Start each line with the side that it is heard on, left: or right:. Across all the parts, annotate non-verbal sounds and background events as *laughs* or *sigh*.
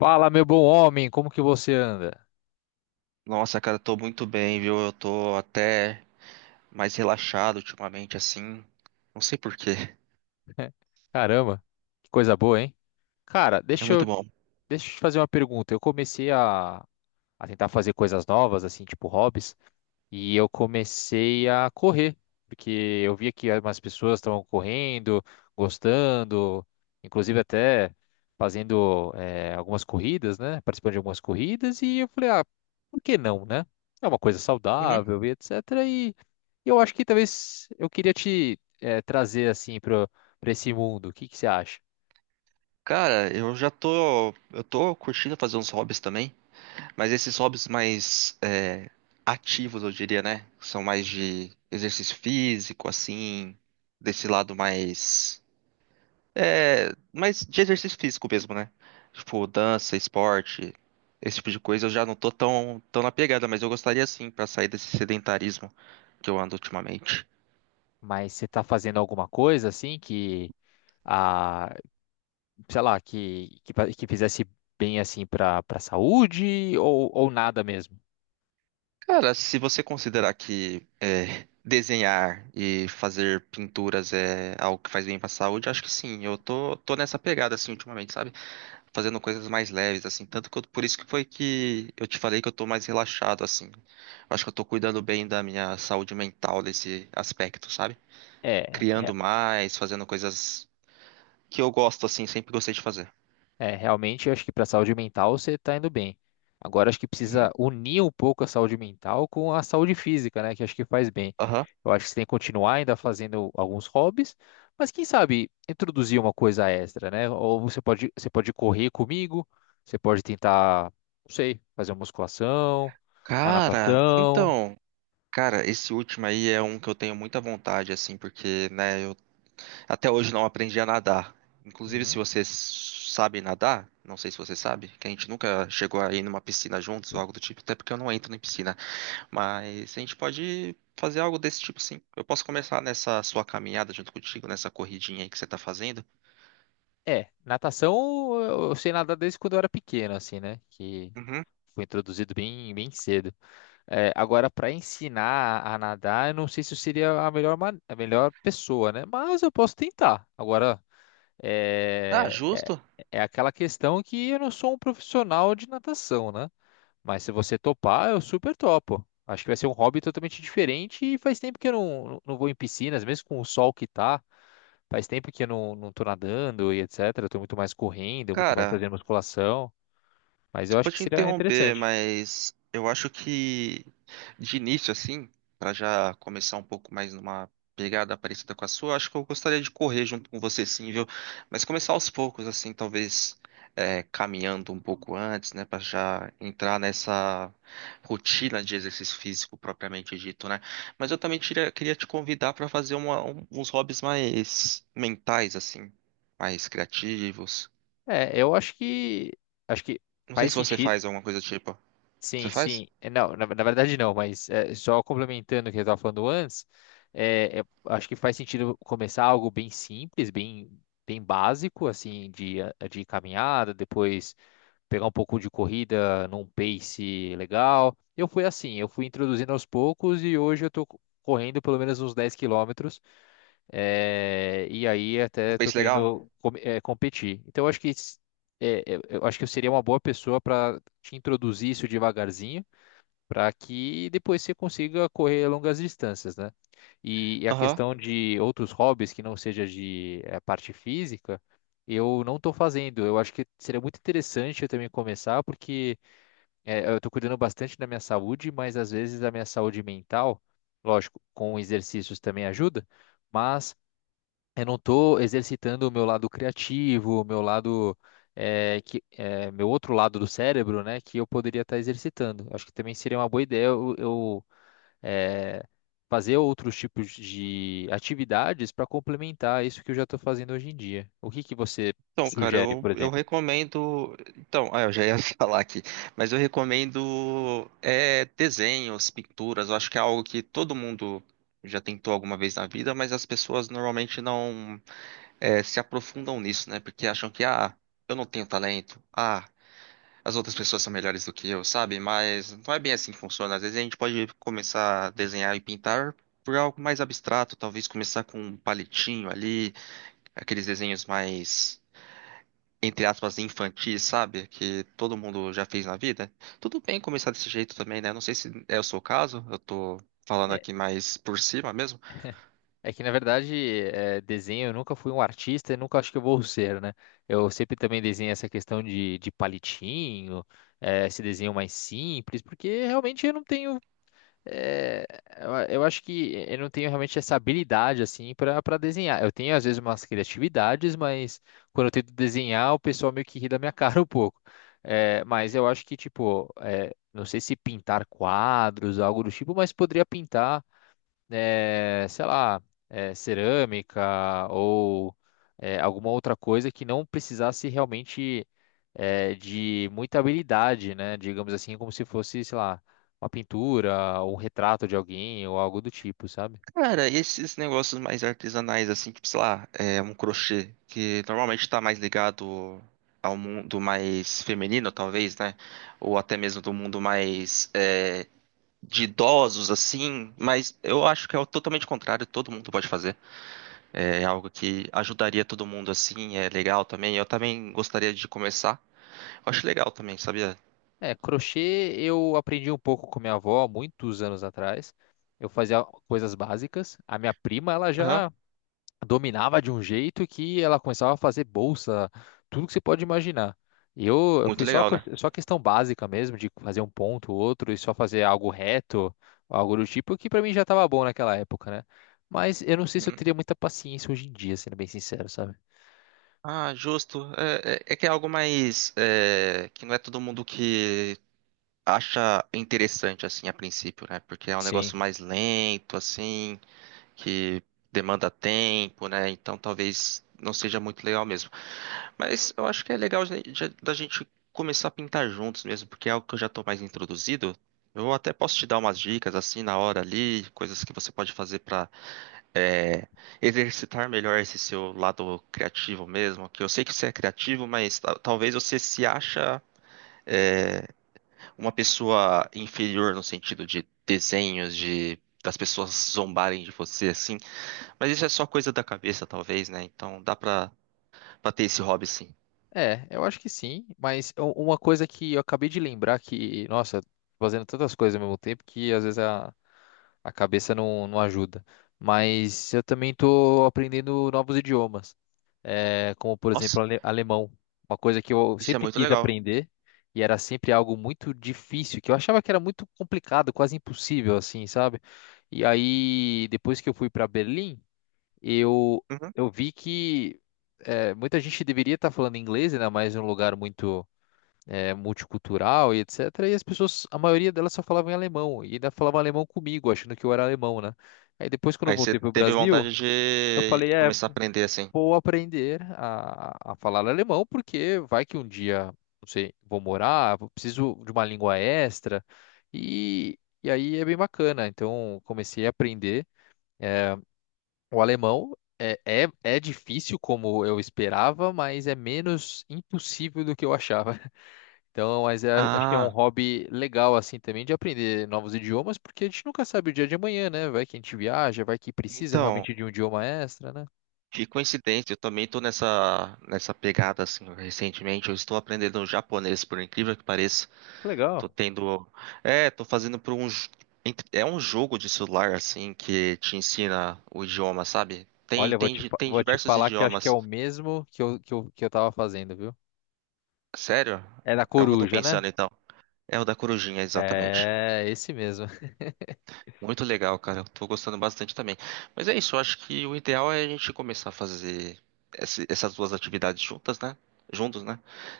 left: Fala, meu bom homem, como que você anda?
right: Nossa, cara, eu tô muito bem, viu? Eu tô até mais relaxado ultimamente, assim. Não sei por quê. *laughs*
left: Caramba, que coisa boa, hein? Cara,
right: É
left: deixa eu,
right: muito bom.
left: deixa eu te fazer uma pergunta. Eu comecei a tentar fazer coisas novas, assim, tipo hobbies. E eu comecei a correr, porque eu via que algumas pessoas estavam correndo, gostando, inclusive até fazendo algumas corridas, né? Participando de algumas corridas, e eu falei, ah, por que não, né? É uma coisa
right: Uhum.
left: saudável e etc. E eu acho que talvez eu queria te trazer assim para esse mundo. O que que você acha?
right: Cara, eu já tô. Eu tô curtindo fazer uns hobbies também, mas esses hobbies mais ativos, eu diria, né? São mais de exercício físico, assim, desse lado mais. É, mas de exercício físico mesmo, né? Tipo, dança, esporte, esse tipo de coisa, eu já não tô tão na pegada, mas eu gostaria sim pra sair desse sedentarismo que eu ando ultimamente.
left: Mas você está fazendo alguma coisa assim que sei lá, que fizesse bem assim para saúde ou nada mesmo.
right: Cara, se você considerar que desenhar e fazer pinturas é algo que faz bem pra saúde, acho que sim. Eu tô nessa pegada assim ultimamente, sabe? Fazendo coisas mais leves, assim. Tanto que por isso que foi que eu te falei que eu tô mais relaxado, assim. Eu acho que eu tô cuidando bem da minha saúde mental nesse aspecto, sabe?
left: É, é,
right: Criando mais, fazendo coisas que eu gosto, assim, sempre gostei de fazer.
left: é, realmente eu acho que para saúde mental você tá indo bem. Agora acho que
right: Uhum.
left: precisa unir um pouco a saúde mental com a saúde física, né, que acho que faz bem.
right: Aham.
left: Eu acho que você tem que continuar ainda fazendo alguns hobbies, mas quem sabe introduzir uma coisa extra, né? Ou você pode correr comigo, você pode tentar, não sei, fazer uma musculação, uma
right: Cara,
left: natação.
right: então, cara, esse último aí é um que eu tenho muita vontade, assim, porque, né, eu até hoje não aprendi a nadar. Inclusive, se
left: Uhum.
right: você sabe nadar, não sei se você sabe, que a gente nunca chegou a ir numa piscina juntos ou algo do tipo, até porque eu não entro em piscina, mas a gente pode fazer algo desse tipo, sim. Eu posso começar nessa sua caminhada junto contigo, nessa corridinha aí que você tá fazendo.
left: É, natação eu sei nadar desde quando eu era pequeno, assim, né? Que
right: Uhum.
left: foi introduzido bem, bem cedo. É, agora, para ensinar a nadar, eu não sei se eu seria a melhor, a melhor pessoa, né? Mas eu posso tentar. Agora,
right: Ah,
left: é,
right: justo.
left: é aquela questão que eu não sou um profissional de natação, né? Mas se você topar, eu super topo. Acho que vai ser um hobby totalmente diferente e faz tempo que eu não vou em piscinas, mesmo com o sol que tá. Faz tempo que eu não tô nadando e etc. Eu tô muito mais correndo, muito mais
right: Cara,
left: fazendo musculação. Mas eu
right: vou
left: acho que
right: te
left: seria
right: interromper,
left: interessante.
right: mas eu acho que de início, assim, para já começar um pouco mais numa pegada parecida com a sua, acho que eu gostaria de correr junto com você, sim, viu? Mas começar aos poucos, assim, talvez caminhando um pouco antes, né, para já entrar nessa rotina de exercício físico propriamente dito, né? Mas eu também queria te convidar para fazer uns hobbies mais mentais, assim, mais criativos.
left: É, eu acho que
right: Não sei
left: faz
right: se você
left: sentido.
right: faz alguma coisa do tipo. Você
left: Sim,
right: faz?
left: sim. É, não, na verdade não, mas é, só complementando o que eu estava falando antes, acho que faz sentido começar algo bem simples, bem, bem básico, assim, de, de caminhada, depois pegar um pouco de corrida num pace legal. Eu fui assim, eu fui introduzindo aos poucos e hoje eu estou correndo pelo menos uns 10 quilômetros. É, e aí
right: Um
left: até estou
right: peixe legal?
left: querendo competir. Então eu acho que eu acho que eu seria uma boa pessoa para te introduzir isso devagarzinho, para que depois você consiga correr longas distâncias, né? E a
right: Aham.
left: questão de outros hobbies que não seja de parte física, eu não estou fazendo. Eu acho que seria muito interessante eu também começar, porque eu estou cuidando bastante da minha saúde, mas às vezes a minha saúde mental, lógico, com exercícios também ajuda. Mas eu não estou exercitando o meu lado criativo, o meu lado, meu outro lado do cérebro, né, que eu poderia estar exercitando. Acho que também seria uma boa ideia eu, eh, fazer outros tipos de atividades para complementar isso que eu já estou fazendo hoje em dia. O que que você
right: Então, cara,
left: sugere,
right: eu,
left: por
right: eu
left: exemplo?
right: recomendo. Então, ah, eu já ia *laughs* falar aqui, mas eu recomendo desenhos, pinturas. Eu acho que é algo que todo mundo já tentou alguma vez na vida, mas as pessoas normalmente não se aprofundam nisso, né? Porque acham que, ah, eu não tenho talento, ah, as outras pessoas são melhores do que eu, sabe? Mas não é bem assim que funciona. Às vezes a gente pode começar a desenhar e pintar por algo mais abstrato, talvez começar com um palitinho ali. Aqueles desenhos mais, entre aspas, infantis, sabe? Que todo mundo já fez na vida. Tudo bem começar desse jeito também, né? Não sei se é o seu caso, eu tô falando
left: É,
right: aqui mais por cima mesmo.
left: é que, na verdade, desenho, eu nunca fui um artista e nunca acho que eu vou ser, né? Eu sempre também desenho essa questão de palitinho, esse desenho mais simples, porque realmente eu não tenho. É, eu acho que eu não tenho realmente essa habilidade assim para desenhar. Eu tenho às vezes umas criatividades, mas quando eu tento desenhar, o pessoal meio que ri da minha *laughs* cara um pouco. É, mas eu acho que, tipo, é, não sei se pintar quadros, algo do tipo, mas poderia pintar sei lá, cerâmica ou alguma outra coisa que não precisasse realmente de muita habilidade, né? Digamos assim, como se fosse, sei lá, uma pintura, um retrato de alguém ou algo do tipo, sabe?
right: Cara, esses negócios mais artesanais, assim, tipo, sei lá, um crochê, que normalmente tá mais ligado ao mundo mais feminino, talvez, né? Ou até mesmo do mundo mais, de idosos, assim. Mas eu acho que é o totalmente contrário, todo mundo pode fazer. É algo que ajudaria todo mundo assim, é legal também. Eu também gostaria de começar. Eu acho legal também, sabia?
left: É, crochê eu aprendi um pouco com minha avó há muitos anos atrás. Eu fazia coisas básicas. A minha prima, ela
right: Aham.
left: já dominava de um jeito que ela começava a fazer bolsa, tudo que você pode imaginar. E eu
right: Muito
left: fui só,
right: legal, né?
left: só questão básica mesmo, de fazer um ponto, outro, e só fazer algo reto, algo do tipo, que pra mim já tava bom naquela época, né? Mas eu não sei se eu
right: Uhum.
left: teria muita paciência hoje em dia, sendo bem sincero, sabe?
right: Ah, justo. É, é que é algo mais que não é todo mundo que acha interessante assim a princípio, né? Porque é um negócio
left: Sim.
right: mais lento, assim, que demanda tempo, né? Então talvez não seja muito legal mesmo. Mas eu acho que é legal da gente começar a pintar juntos mesmo, porque é algo que eu já estou mais introduzido. Eu até posso te dar umas dicas assim na hora ali, coisas que você pode fazer para exercitar melhor esse seu lado criativo mesmo. Que eu sei que você é criativo, mas talvez você se acha é, uma pessoa inferior no sentido de desenhos, de das pessoas zombarem de você, assim. Mas isso é só coisa da cabeça, talvez, né? Então pra ter esse hobby, sim.
left: É, eu acho que sim, mas uma coisa que eu acabei de lembrar que, nossa, fazendo tantas coisas ao mesmo tempo que às vezes a cabeça não ajuda. Mas eu também tô aprendendo novos idiomas. É, como por
right: Nossa,
left: exemplo alemão, uma coisa que eu
right: isso é
left: sempre
right: muito
left: quis
right: legal.
left: aprender e era sempre algo muito difícil, que eu achava que era muito complicado, quase impossível assim, sabe? E aí depois que eu fui para Berlim, eu
right: Uhum.
left: eu vi que muita gente deveria estar falando inglês, ainda mais em um lugar muito multicultural e etc. E as pessoas, a maioria delas só falava em alemão e ainda falava alemão comigo, achando que eu era alemão, né? Aí depois quando eu
right: Aí você
left: voltei para o
right: teve
left: Brasil,
right: vontade
left: eu
right: de
left: falei, é,
right: começar a aprender assim.
left: vou aprender a falar alemão, porque vai que um dia, não sei, vou morar, preciso de uma língua extra, e, e aí é bem bacana. Então, comecei a aprender o alemão. É difícil como eu esperava, mas é menos impossível do que eu achava. *laughs* Então, mas acho que é um
right: Ah,
left: hobby legal, assim, também, de aprender novos idiomas, porque a gente nunca sabe o dia de amanhã, né? Vai que a gente viaja, vai que precisa
right: então,
left: realmente de um idioma extra, né?
right: que coincidência, eu também tô nessa pegada, assim, recentemente. Eu estou aprendendo japonês, por incrível que pareça.
left: Que legal.
right: Tô tendo. É, tô fazendo por um. J- ent- É um jogo de celular, assim, que te ensina o idioma, sabe?
left: Olha,
right: Tem
left: vou te
right: diversos
left: falar que acho que é
right: idiomas.
left: o mesmo que eu tava fazendo, viu?
right: Sério?
left: É da
right: É o que eu tô
left: coruja,
right: pensando,
left: né?
right: então. É o da corujinha, exatamente.
left: É, esse mesmo, *laughs*
right: Muito legal, cara. Eu tô gostando bastante também. Mas é isso, eu acho que o ideal é a gente começar a fazer essas duas atividades juntas, né? Juntos, né?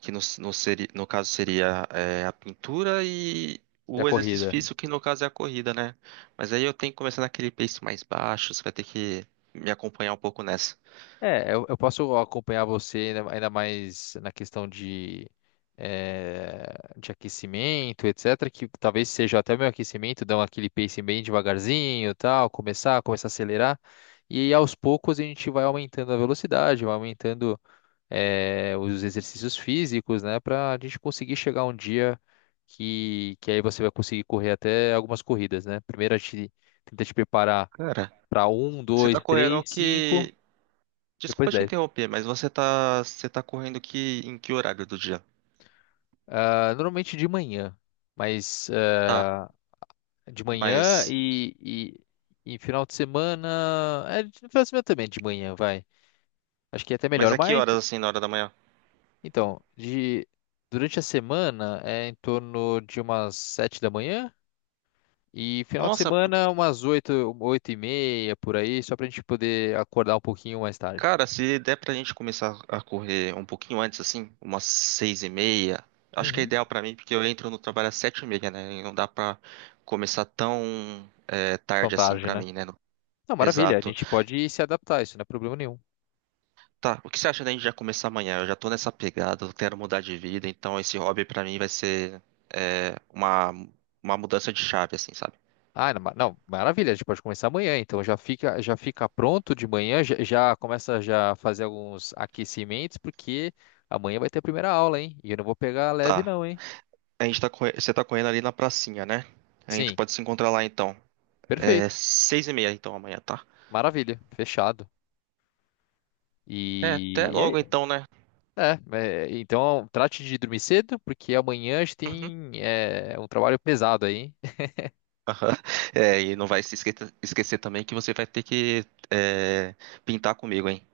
right: Que no caso seria a pintura e
left: da
right: o exercício
left: corrida.
right: físico, que no caso é a corrida, né? Mas aí eu tenho que começar naquele pace mais baixo, você vai ter que me acompanhar um pouco nessa.
left: É, eu posso acompanhar você ainda, ainda mais na questão de, eh, de aquecimento, etc. Que talvez seja até o meu aquecimento, dar aquele pace bem devagarzinho, e tal, começar a acelerar. E aos poucos a gente vai aumentando a velocidade, vai aumentando os exercícios físicos, né, para a gente conseguir chegar um dia que aí você vai conseguir correr até algumas corridas, né? Primeiro a gente tenta te preparar
right: Cara,
left: para um,
right: você
left: dois,
right: tá correndo
left: três, cinco,
right: que.
left: depois
right: Desculpa te
left: dez.
right: interromper, mas você tá correndo que em que horário do dia?
left: Ah, normalmente de manhã, mas
right: Tá,
left: ah, de manhã
right: mas.
left: e, final de semana, é, final de semana também de manhã, vai. Acho que é até
right: Mas
left: melhor,
right: a que
left: mas
right: horas, assim, na hora da manhã?
left: então, de durante a semana é em torno de umas 7 da manhã. E final de
right: Nossa,
left: semana, umas 8, 8:30, por aí, só pra gente poder acordar um pouquinho mais tarde.
right: cara, se der pra gente começar a correr um pouquinho antes, assim, umas 6:30, acho que é
left: Uhum.
right: ideal pra mim, porque eu entro no trabalho às 7:30, né? E não dá pra começar tão
left: Tão
right: tarde assim
left: tarde,
right: pra
left: né?
right: mim, né?
left: Não, maravilha, a
right: Exato.
left: gente pode se adaptar, isso não é problema nenhum.
right: Tá, o que você acha da gente já começar amanhã? Eu já tô nessa pegada, eu quero mudar de vida, então esse hobby pra mim vai ser é, uma, uma mudança de chave, assim, sabe?
left: Ah, não, não, maravilha, a gente pode começar amanhã, então já fica pronto de manhã, já, já começa já a fazer alguns aquecimentos, porque amanhã vai ter a primeira aula, hein? E eu não vou pegar leve
right: Tá.
left: não, hein?
right: A gente você tá correndo ali na pracinha, né? A gente
left: Sim,
right: pode se encontrar lá então. É
left: perfeito,
right: 6:30, então, amanhã, tá?
left: maravilha, fechado.
right: É, até
left: E
right: logo,
left: é
right: então, né?
left: É, é, então trate de dormir cedo, porque amanhã a gente
right: Uhum.
left: tem um trabalho pesado aí. *laughs*
right: Aham. É, e não vai se esque- esquecer também que você vai ter que é, pintar comigo, hein?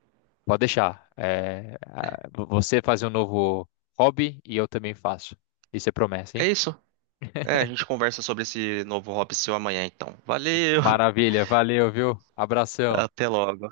left: Pode deixar. É, você faz um novo hobby e eu também faço. Isso é promessa,
right: É
left: hein?
right: isso. É, a gente conversa sobre esse novo hobby seu amanhã, então. Valeu! *laughs*
left: Maravilha, valeu, viu? Abração.
right: Até logo.